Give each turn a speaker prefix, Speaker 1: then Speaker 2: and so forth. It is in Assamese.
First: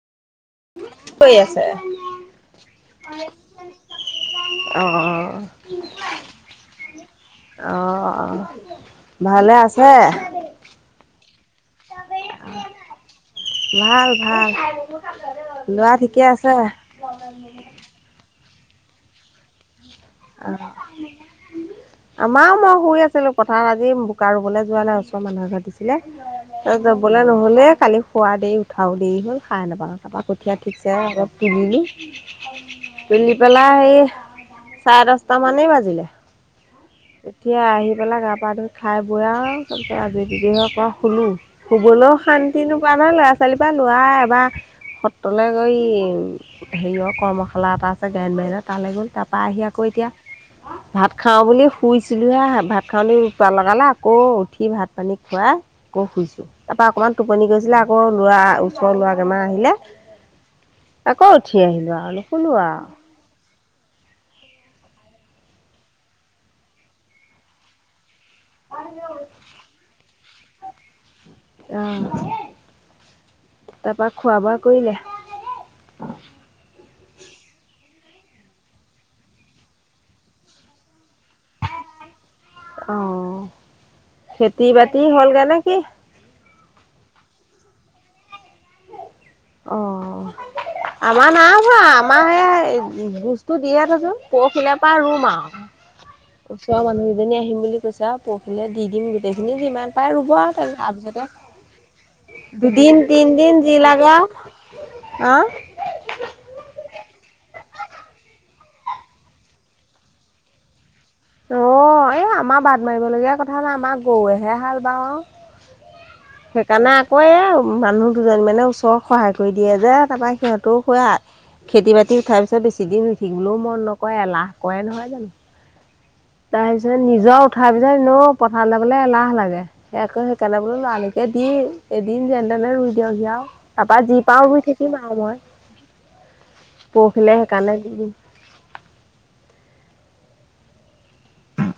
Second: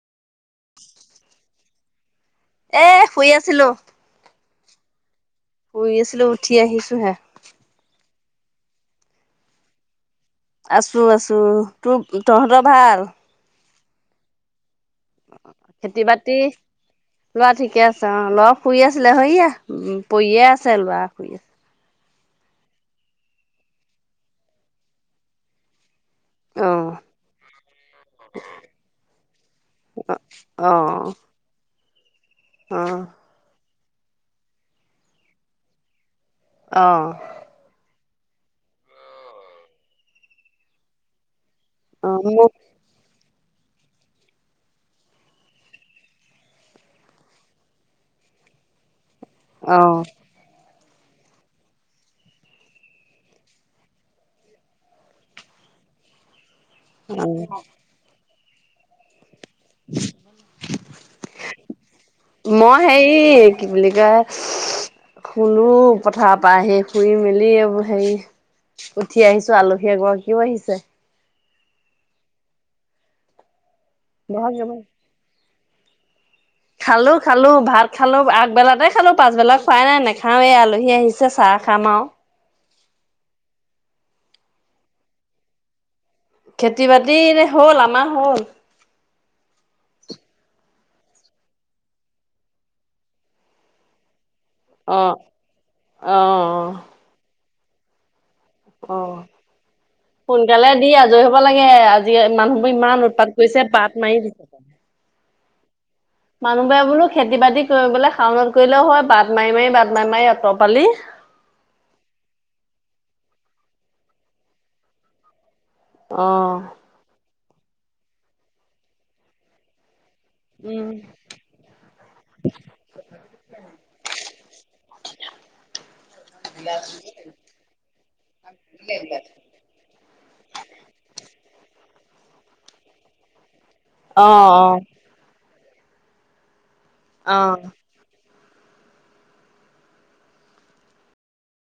Speaker 1: কি কৰি আছে
Speaker 2: এ শুই আছিলো
Speaker 1: অ।
Speaker 2: বহি আছলোঁ উঠি আহিছোঁ হে।
Speaker 1: অ', অ', ভালে আছে?
Speaker 2: আছোঁ -আছোঁ তোৰ কি তহঁতৰ ভাল?
Speaker 1: ভাল- ভাল। ল'ৰা
Speaker 2: খেতি-
Speaker 1: ঠিকে
Speaker 2: বাতি
Speaker 1: আছে?
Speaker 2: লোৱা ঠিকে আছে অ, ল'ৰা শুই আছিলে হইয়া উম, পইয়ে আছে ল'ৰা শুই আছে।
Speaker 1: আমাও মই শুই আছিলোঁ পথাৰত আজি বোকা ৰুবলে যোৱা নাই ওচৰৰ মানুহে মাতিছিলে।
Speaker 2: অ
Speaker 1: এ যাবলে নহ'লে কালি খোৱা দেই উঠাও দেৰি হ'ল সাৰে নাপালো তাপা কঠীয়া
Speaker 2: অ
Speaker 1: ঠিকছে ইবিনি
Speaker 2: অ',
Speaker 1: বেলি পেলাই এ চা দছটা মানেই বাজিলে।
Speaker 2: অ।
Speaker 1: এতিয়া আহি পেলাই গা পা ধুই খাই বৈ আও তাৰপিছত আজৈ বিলি হয় অকমান শুলো।
Speaker 2: অ
Speaker 1: শুবলৈও
Speaker 2: মোক
Speaker 1: শান্তি নোপোৱা নহয় ল'ৰা ছোৱালীৰ পা। ল'ৰা এবা- সত্ৰলৈ গৈ হেইয় কৰ্মশালা এটা আছে গাইন বাইনৰ তালৈ গ'ল তাত পাই আহি
Speaker 2: অ
Speaker 1: আকৌ এতিয়া ভাত খাওঁ বুলিও শুইছিলোঁহে ভাত খাবলৈ উৎপাত লগালে আকৌ উঠি ভাত পানী খুৱাই আকৌ শুইছোঁ। তাপা অকনমান
Speaker 2: অ
Speaker 1: টোপনি গৈছিলে আকৌ লৰা ওচৰৰ ল'ৰা কেইটামান আহিলে। আকৌ উঠি আহিলোঁ আ নুশুলো আও।
Speaker 2: ই কি বুলি কয়? শুলো পথাৰ পা আহি শুই মেলি এইবোৰ সেই উঠি আহিছোঁ আলহী এগৰাকীও আহিছে।
Speaker 1: আহ তাৰ পৰা‌ খোৱা বোৱা
Speaker 2: বহক
Speaker 1: কৰিলে?
Speaker 2: খালো খালো ভাত খালো আগবেলাতে খালো পাছবেলা খোৱাই নাই নাখাওঁৱে আলহী আহিছে চাহ খাম আও।
Speaker 1: অ খেতি বাতি হ'লগে নে কি?
Speaker 2: খেতি বাতি এনে হ'ল আমাৰ হ'ল।
Speaker 1: অ আমাৰ নাই হোৱা আমাৰ হে বোজটো দিয়ে থৈচোং। পৰহিলে পৰা
Speaker 2: অ
Speaker 1: ৰুম আও
Speaker 2: অ
Speaker 1: ওচৰৰ মানুহকেইজনী আহিম বুলি কৈছা আও। পৰহিলে দি
Speaker 2: অ
Speaker 1: দিম গোটেইখিনি যিমান পাৰে ৰুব আ
Speaker 2: সোনকালে দি আজৰি হ'ব লাগে আজি
Speaker 1: [unintelligible]
Speaker 2: মানুহবোৰ
Speaker 1: দুদিন
Speaker 2: ইমান উৎপাত
Speaker 1: তিনদিন
Speaker 2: কৰিছে
Speaker 1: যি
Speaker 2: পাত
Speaker 1: লাগা,
Speaker 2: মাৰি দিছে
Speaker 1: অহ।
Speaker 2: মানুহবোৰে বোলো খেতি বাতি কৰিবলে শাওনত কৰিলেও হয় বাট মাৰি মাৰি বাট মাৰি মাৰি অত পালি।
Speaker 1: অ এই আমাৰ বাদ মাৰিবলগীয়া কথা নাই আমাৰ গৰুেহে হাল বাও আও।
Speaker 2: অ
Speaker 1: সেইকাৰণে আকৌ এই মানুহ দুজনী মানে ওচৰক সহায় কৰি দিয়ে যে তা পা সিহঁতৰো
Speaker 2: উম
Speaker 1: পোৰা খেতি বাতি উঠাৰ পিছত বেছি দিন উঠিবলৈও মন নকৰে এলাহ কৰে নহয় জানো। তাইলছত নিজৰ উঠাৰ পিছত এনেও পথাৰলে যাবলে এলাহ লাগে। সেয়া কয় সেইকাৰণে বোলো লৰালৰিকে দি এদিন যেন তেনে ৰুই দিয়গে আও। তা পা যি
Speaker 2: অ
Speaker 1: পাওঁ ৰুই থাকিম আও মই
Speaker 2: অ
Speaker 1: পৰখিলে
Speaker 2: অ
Speaker 1: সেইকাৰণে দি দিম।